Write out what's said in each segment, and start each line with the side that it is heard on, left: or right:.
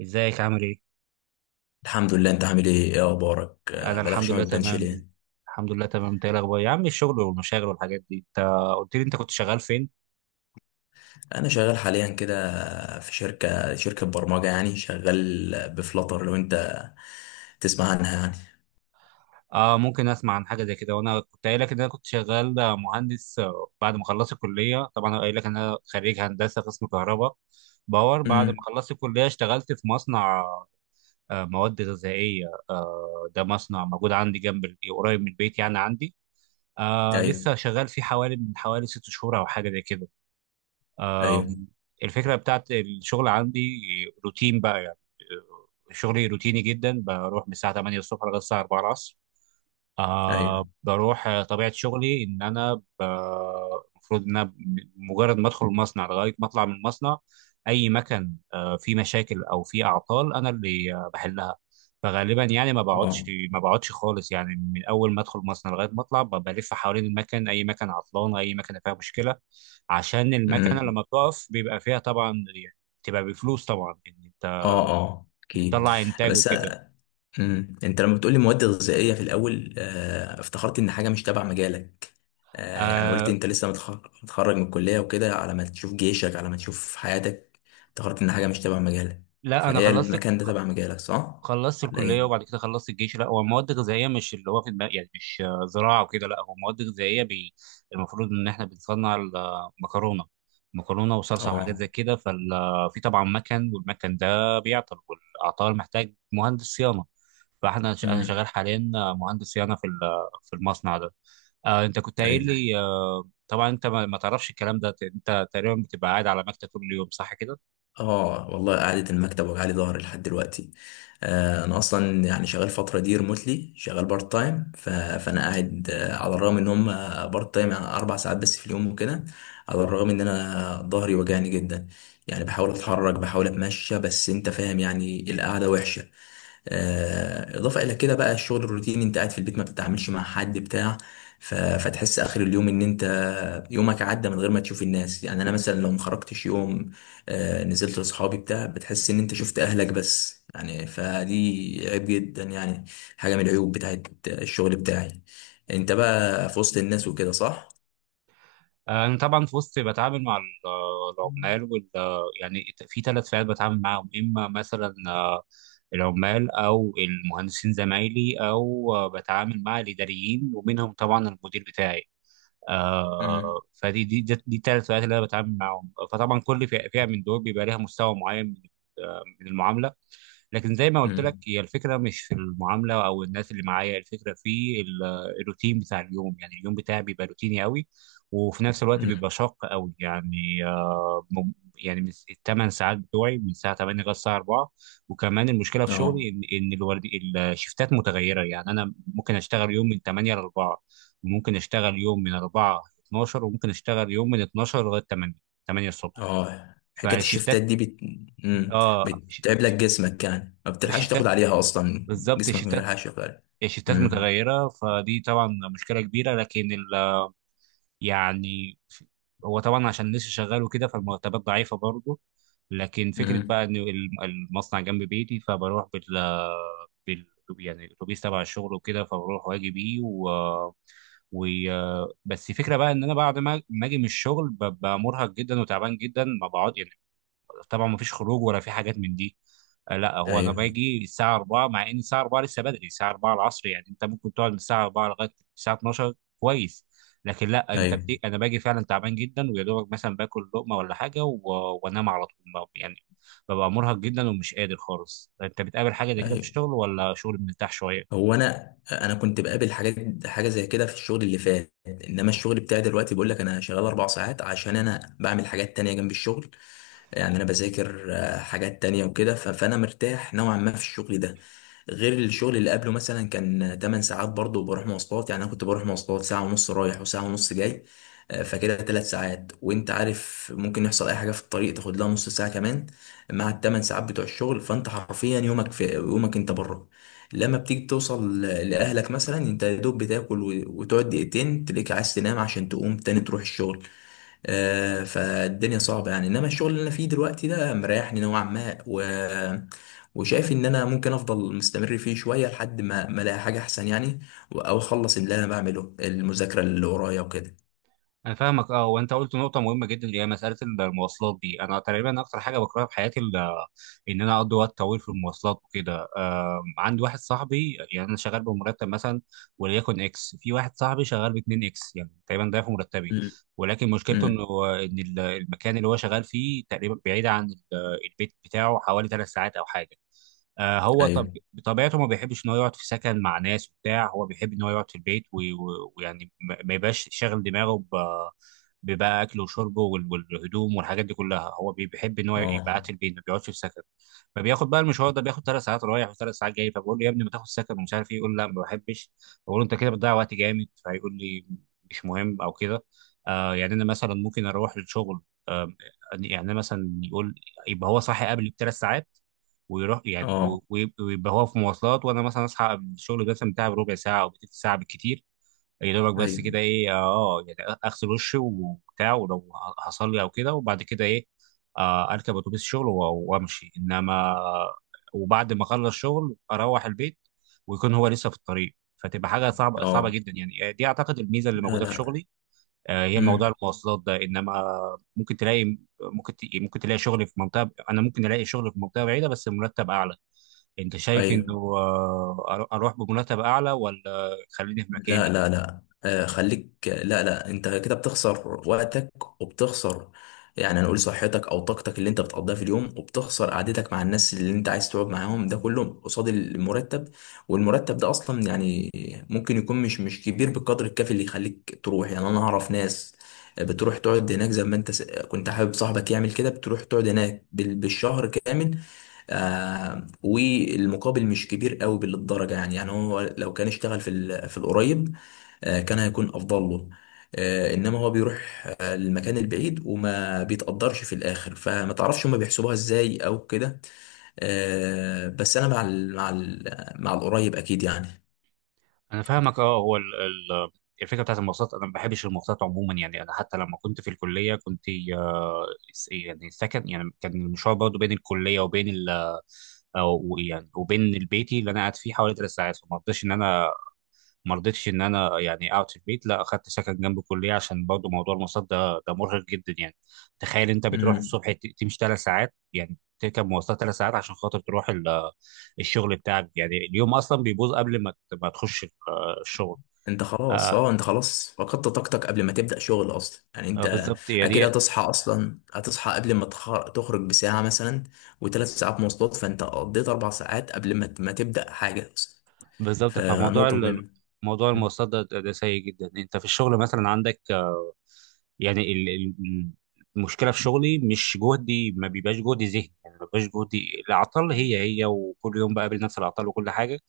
right: ازيك عامل ايه؟
left: الحمد لله، انت عامل ايه؟ ايه اخبارك؟
right: انا
left: بقالك
right: الحمد
left: شويه
right: لله
left: ما بتبانش
right: تمام.
left: ليه؟
right: الحمد لله تمام، انت ايه الاخبار يا عم؟ الشغل والمشاغل والحاجات دي، انت قلت لي انت كنت شغال فين؟
left: انا شغال حاليا كده في شركه برمجه، يعني شغال بفلاتر لو انت تسمع عنها يعني.
right: اه، ممكن اسمع عن حاجه زي كده. وانا كنت قايل لك ان انا كنت شغال مهندس، بعد ما خلصت الكليه. طبعا انا قايل لك ان انا خريج هندسه قسم كهرباء باور. بعد ما
left: امم.
right: خلصت الكليه اشتغلت في مصنع، مواد غذائيه. ده مصنع موجود عندي جنب قريب من البيت، يعني عندي.
left: ايوه.
right: لسه شغال فيه حوالي، من حوالي 6 شهور او حاجه زي كده. آم،
left: ايوه.
right: الفكرة بتاعت الشغل عندي روتين بقى يعني. شغلي روتيني جدا، بروح من الساعة 8 الصبح لغاية الساعة 4 العصر. آه
left: ايوه.
right: بروح آه، طبيعة شغلي إن أنا، المفروض إن أنا مجرد ما أدخل المصنع لغاية ما أطلع من المصنع، أي مكان فيه مشاكل أو فيه أعطال أنا اللي بحلها. فغالبا يعني
left: اه.
right: ما بقعدش خالص. يعني من أول ما أدخل المصنع لغاية ما أطلع، بلف حوالين المكن، أي مكان عطلان، أي مكان فيها مشكلة. عشان المكنة
left: امم.
right: لما بتقف بيبقى فيها طبعا يعني، بتبقى بفلوس طبعا، إن أنت
left: اه، اه، اكيد.
right: بتطلع إنتاج
left: بس.
right: وكده.
left: امم. انت لما بتقولي مواد غذائيه في الاول، افتكرت ان حاجه مش تبع مجالك. يعني قلت
right: آه،
left: انت لسه متخرج من الكليه وكده، على ما تشوف جيشك، على ما تشوف حياتك، افتكرت ان حاجه مش تبع مجالك.
right: لا أنا
left: فهي المكان ده تبع مجالك، صح
right: خلصت
left: ولا
right: الكليه
left: ايه؟
right: وبعد كده خلصت الجيش. لا هو مواد غذائيه مش اللي هو في دماغ، يعني مش زراعه وكده. لا هو مواد غذائيه، المفروض ان احنا بنصنع المكرونه، مكرونه وصلصه وحاجات
left: اه.
right: زي كده. ففي طبعا مكن، والمكن ده بيعطل، والعطال محتاج مهندس صيانه. انا شغال
left: امم.
right: حاليا مهندس صيانه في المصنع ده. آه، انت كنت قايل
left: ايوه.
right: لي آه، طبعا انت ما تعرفش الكلام ده، انت تقريبا بتبقى قاعد على مكتب طول اليوم، صح كده؟
left: اه والله، قعدة المكتب وجعلي ظهري لحد دلوقتي. انا اصلا يعني شغال فترة دي ريموتلي، شغال بارت تايم. فانا قاعد، على الرغم ان هم بارت تايم، يعني 4 ساعات بس في اليوم وكده، على الرغم ان انا ظهري وجعني جدا، يعني بحاول اتحرك بحاول اتمشى، بس انت فاهم يعني القعدة وحشة. اضافه الى كده بقى الشغل الروتيني، انت قاعد في البيت ما بتتعاملش مع حد بتاع، فتحس اخر اليوم ان انت يومك عدى من غير ما تشوف الناس. يعني انا مثلا لو ما خرجتش يوم، نزلت لاصحابي بتاع، بتحس ان انت شفت اهلك بس، يعني فدي عيب جدا يعني، حاجه من العيوب بتاعت الشغل بتاعي. انت بقى في وسط الناس وكده، صح؟
right: انا طبعا في وسط، بتعامل مع العمال يعني في ثلاث فئات بتعامل معاهم. اما مثلا العمال، او المهندسين زمايلي، او بتعامل مع الاداريين ومنهم طبعا المدير بتاعي. آه،
left: امم.
right: فدي دي دي دي الثلاث فئات اللي انا بتعامل معاهم. فطبعا كل فئة من دول بيبقى ليها مستوى معين من، من المعامله. لكن زي ما قلت لك،
left: امم.
right: هي الفكره مش في المعامله او الناس اللي معايا، الفكره في الروتين بتاع اليوم. يعني اليوم بتاعي بيبقى روتيني قوي، وفي نفس الوقت
left: أمم.
right: بيبقى شاق قوي، يعني يعني من الثمان ساعات بتوعي، من الساعه 8 لغايه الساعه 4. وكمان المشكله في
left: اه.
right: شغلي ان الورد، الشفتات متغيره. يعني انا ممكن اشتغل يوم من 8 ل 4، وممكن اشتغل يوم من 4 ل 12، وممكن اشتغل يوم من 12 لغايه 8، 8 الصبح.
left: اه، حكاية
right: فالشفتات،
left: الشفتات دي
right: اه،
left: بتتعب لك جسمك، يعني ما بتلحقش
right: الشفتات
left: تاخد عليها اصلا.
right: بالظبط.
left: جسمك ما بيلحقش ياخد عليها.
right: الشيفتات
left: مم.
right: متغيرة، فدي طبعا مشكلة كبيرة. لكن ال يعني هو طبعا عشان لسه شغال وكده، فالمرتبات ضعيفة برضه. لكن فكرة
left: مم.
right: بقى إن المصنع جنب بيتي، فبروح بال بال يعني الأتوبيس تبع الشغل وكده، فبروح وأجي بيه. و و بس الفكرة بقى إن أنا بعد ما أجي من الشغل ببقى مرهق جدا وتعبان جدا، ما بقعد يعني، طبعا ما فيش خروج ولا في حاجات من دي. آه، لا، هو انا
left: ايوه.
right: باجي الساعه 4، مع ان الساعه 4 لسه بدري، الساعه 4 العصر يعني انت ممكن تقعد من الساعه 4 لغايه الساعه 12، كويس. لكن لا، انت
left: ايوه.
right: انا باجي فعلا تعبان جدا، ويا دوبك مثلا باكل لقمه ولا حاجه وانام على طول، يعني ببقى مرهق جدا ومش قادر خالص. انت بتقابل حاجه زي كده في
left: ايوه.
right: الشغل، ولا شغل مرتاح شويه؟
left: هو انا كنت بقابل حاجه زي كده في الشغل اللي فات، انما الشغل بتاعي دلوقتي بقول لك انا شغال اربع ساعات عشان انا بعمل حاجات تانية جنب الشغل. يعني انا بذاكر حاجات تانية وكده، فانا مرتاح نوعا ما في الشغل ده، غير الشغل اللي قبله مثلا كان 8 ساعات برضه، وبروح مواصلات. يعني انا كنت بروح مواصلات ساعة ونص رايح وساعة ونص جاي، فكده 3 ساعات، وانت عارف ممكن يحصل اي حاجة في الطريق تاخد لها نص ساعة كمان مع ال8 ساعات بتوع الشغل، فانت حرفيا يومك في يومك انت بره. لما بتيجي توصل لأهلك مثلا، انت يا دوب بتاكل وتقعد دقيقتين تلاقيك عايز تنام عشان تقوم تاني تروح الشغل. فالدنيا صعبة يعني، انما الشغل اللي انا فيه دلوقتي ده مريحني نوعا ما وشايف ان انا ممكن افضل مستمر فيه شوية لحد ما الاقي حاجة احسن يعني، او اخلص اللي انا بعمله، المذاكرة اللي ورايا وكده.
right: انا فاهمك. اه، وانت قلت نقطه مهمه جدا، اللي هي مساله المواصلات دي. انا تقريبا اكتر حاجه بكرهها في حياتي، ان انا اقضي وقت طويل في المواصلات وكده. عندي واحد صاحبي، يعني انا شغال بمرتب مثلا وليكن اكس، في واحد صاحبي شغال ب 2 اكس، يعني تقريبا ضعف مرتبي.
left: امم.
right: ولكن مشكلته
left: امم.
right: انه، المكان اللي هو شغال فيه تقريبا بعيد عن البيت بتاعه حوالي 3 ساعات او حاجه. آه، هو طب
left: ايوه.
right: بطبيعته ما بيحبش ان هو يقعد في سكن مع ناس وبتاع، هو بيحب ان هو يقعد في البيت، ويعني ما يبقاش شاغل دماغه ببقى اكله وشربه والهدوم والحاجات دي كلها. هو بيحب ان هو يبقى قاعد
left: اه.
right: في البيت، ما بيقعدش في سكن. فبياخد بقى المشوار ده، بياخد 3 ساعات رايح وثلاث ساعات جاي. فبقول له يا ابني ما تاخد سكن ومش عارف ايه، يقول لا ما بحبش. بقول له انت كده بتضيع وقت جامد، فيقول لي مش مهم او كده. آه، يعني انا مثلا ممكن اروح للشغل. آه يعني أنا مثلا يقول يبقى هو صاحي قبلي بثلاث ساعات، ويروح يعني،
left: اه.
right: ويبقى هو في مواصلات، وانا مثلا اصحى قبل الشغل مثلا بتاعي بربع ساعه او بتلت ساعه بالكتير. يا دوبك بس كده،
left: ايوه.
right: ايه، اه. يعني اغسل وشي وبتاع، ولو هصلي او كده، وبعد كده ايه، آه اركب اتوبيس الشغل وامشي انما. وبعد ما اخلص شغل اروح البيت، ويكون هو لسه في الطريق. فتبقى حاجه صعبه
left: اه.
right: جدا يعني. دي اعتقد الميزه اللي
left: لا،
right: موجوده في
left: لا.
right: شغلي، هي موضوع
left: امم.
right: المواصلات ده. انما ممكن تلاقي، ممكن تلاقي شغل في منطقه، انا ممكن الاقي شغل في منطقه بعيده بس المرتب اعلى. انت شايف انه،
left: ايوه.
right: اروح بمرتب اعلى ولا خليني في
left: لا،
right: مكاني؟
left: لا، لا، خليك، لا، لا، انت كده بتخسر وقتك وبتخسر، يعني هنقول صحتك او طاقتك اللي انت بتقضيها في اليوم، وبتخسر قعدتك مع الناس اللي انت عايز تقعد معاهم، ده كله قصاد المرتب. والمرتب ده اصلا يعني ممكن يكون مش كبير بالقدر الكافي اللي يخليك تروح. يعني انا اعرف ناس بتروح تقعد هناك، زي ما انت كنت حابب صاحبك يعمل كده، بتروح تقعد هناك بالشهر كامل. والمقابل مش كبير قوي بالدرجه، يعني هو لو كان اشتغل في في القريب، كان هيكون افضل له. انما هو بيروح للمكان البعيد، وما بيتقدرش في الاخر. فما تعرفش هما بيحسبوها ازاي او كده. بس انا مع ال مع ال مع القريب اكيد يعني.
right: انا فاهمك. اه، هو الفكره بتاعت المواصلات، انا ما بحبش المواصلات عموما. يعني انا حتى لما كنت في الكليه كنت، آه، يعني سكن. يعني كان المشوار برضه بين الكليه وبين ال أو يعني وبين البيتي اللي انا قاعد فيه حوالي 3 ساعات. فما اقدرش ان انا ما رضيتش ان انا يعني اقعد في البيت، لا اخدت سكن جنب الكليه، عشان برضو موضوع المواصلات ده مرهق جدا يعني. تخيل انت بتروح
left: امم.
right: الصبح تمشي 3 ساعات، يعني تركب مواصلات 3 ساعات عشان خاطر تروح الشغل بتاعك. يعني اليوم اصلا بيبوظ قبل ما ما تخش الشغل. آه
left: انت خلاص فقدت طاقتك قبل ما تبدأ شغل اصلا، يعني انت
right: بالظبط يا
left: اكيد
right: دي،
left: هتصحى، اصلا هتصحى قبل ما تخرج بساعة مثلا، وثلاث ساعات مواصلات، فانت قضيت 4 ساعات قبل ما تبدأ حاجة اصلا.
right: بالظبط. فموضوع
left: فنقطة مهمة.
right: موضوع المواصلات ده سيء جدا. انت في الشغل مثلا عندك، يعني المشكله في شغلي مش جهدي، ما بيبقاش جهدي ذهني، يعني ما بيبقاش جهدي، العطل هي هي وكل يوم بقابل نفس العطل وكل حاجه.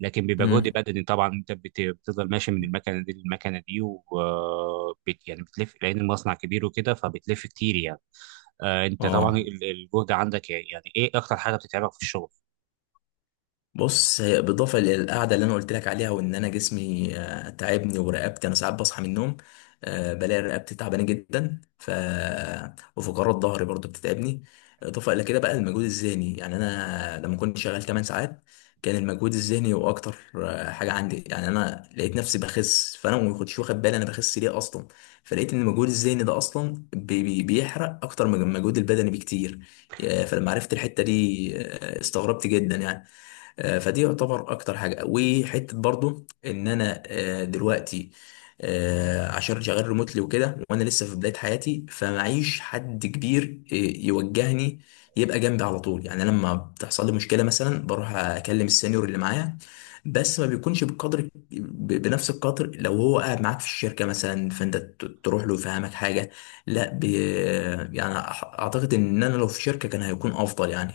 right: لكن بيبقى جهد
left: امم.
right: بدني، طبعا انت بتفضل ماشي من المكنه دي للمكنه دي، يعني بتلف لان المصنع كبير وكده، فبتلف كتير يعني. آه، انت طبعا
left: اه،
right: الجهد عندك، يعني ايه اكتر حاجه بتتعبك في الشغل؟
left: بص، هي بالإضافة للقعدة اللي أنا قلت لك عليها، وإن أنا جسمي تعبني، ورقبتي أنا ساعات بصحى من النوم بلاقي رقبتي تعبانة جدا. وفقرات ظهري برضو بتتعبني. إضافة إلى كده بقى المجهود الذهني. يعني أنا لما كنت شغال 8 ساعات كان المجهود الذهني هو أكتر حاجة عندي. يعني أنا لقيت نفسي بخس، فأنا ما كنتش واخد بالي أنا بخس ليه أصلا، فلقيت إن المجهود الذهني ده أصلا بي بي بيحرق أكتر من المجهود البدني بكتير. فلما عرفت الحتة دي استغربت جدا يعني. فدي يعتبر اكتر حاجه. وحته برضو ان انا دلوقتي عشان شغال ريموتلي وكده، وانا لسه في بدايه حياتي، فمعيش حد كبير يوجهني يبقى جنبي على طول. يعني لما بتحصل لي مشكله مثلا بروح اكلم السينيور اللي معايا، بس ما بيكونش بالقدر، بنفس القدر لو هو قاعد معاك في الشركه مثلا، فانت تروح له يفهمك حاجه. لا يعني اعتقد ان انا لو في شركه كان هيكون افضل، يعني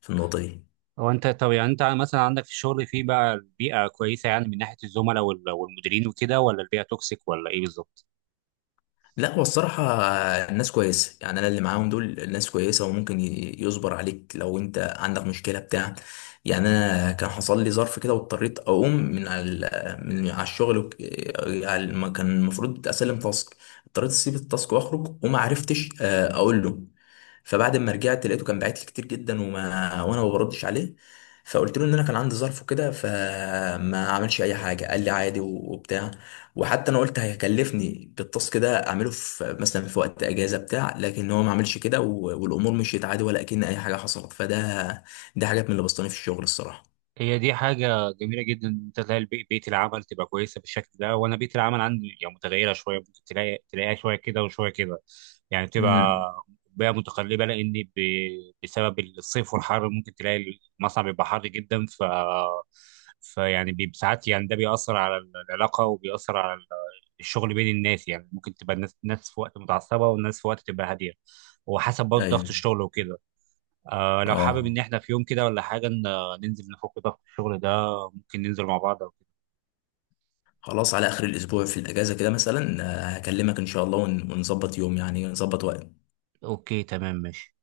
left: في النقطه دي.
right: هو انت طب، يعني انت مثلا عندك في الشغل في بقى البيئه كويسه يعني، من ناحيه الزملاء والمديرين وكده، ولا البيئه توكسيك ولا ايه بالظبط؟
left: لا، هو الصراحة الناس كويسة، يعني أنا اللي معاهم دول الناس كويسة، وممكن يصبر عليك لو أنت عندك مشكلة بتاع. يعني أنا كان حصل لي ظرف كده واضطريت أقوم من على الشغل كان المفروض أسلم تاسك، اضطريت أسيب التاسك وأخرج وما عرفتش أقول له. فبعد ما رجعت لقيته كان باعت لي كتير جدا، وأنا ما بردش عليه. فقلت له ان انا كان عندي ظرف وكده، فما عملش اي حاجه، قال لي عادي وبتاع. وحتى انا قلت هيكلفني التاسك ده اعمله في في وقت اجازه بتاع، لكن هو ما عملش كده، والامور مشيت عادي ولا كأن اي حاجه حصلت. ده حاجات من اللي بسطاني في الشغل الصراحه.
right: هي دي حاجة جميلة جدا إن أنت تلاقي بيئة العمل تبقى كويسة بالشكل ده. وأنا بيئة العمل عندي يعني متغيرة شوية، ممكن تلاقيها شوية كده وشوية كده. يعني
left: امم.
right: بتبقى بيئة متقلبة، بسبب الصيف والحر ممكن تلاقي المصنع بيبقى حر جدا. ساعات يعني، ده بيأثر على العلاقة وبيأثر على الشغل بين الناس. يعني ممكن تبقى ناس في وقت متعصبة، والناس في وقت تبقى هادية، وحسب برضه ضغط
left: ايوه.
right: الشغل وكده. آه، لو حابب
left: اه.
right: ان احنا في يوم كده ولا حاجه ننزل نفك ضغط الشغل ده، ممكن ننزل مع بعض او كده.
left: خلاص، على اخر الاسبوع في الاجازه كده مثلا، هكلمك ان شاء الله ونظبط يوم، يعني نظبط وقت.
right: اوكي، تمام، ماشي.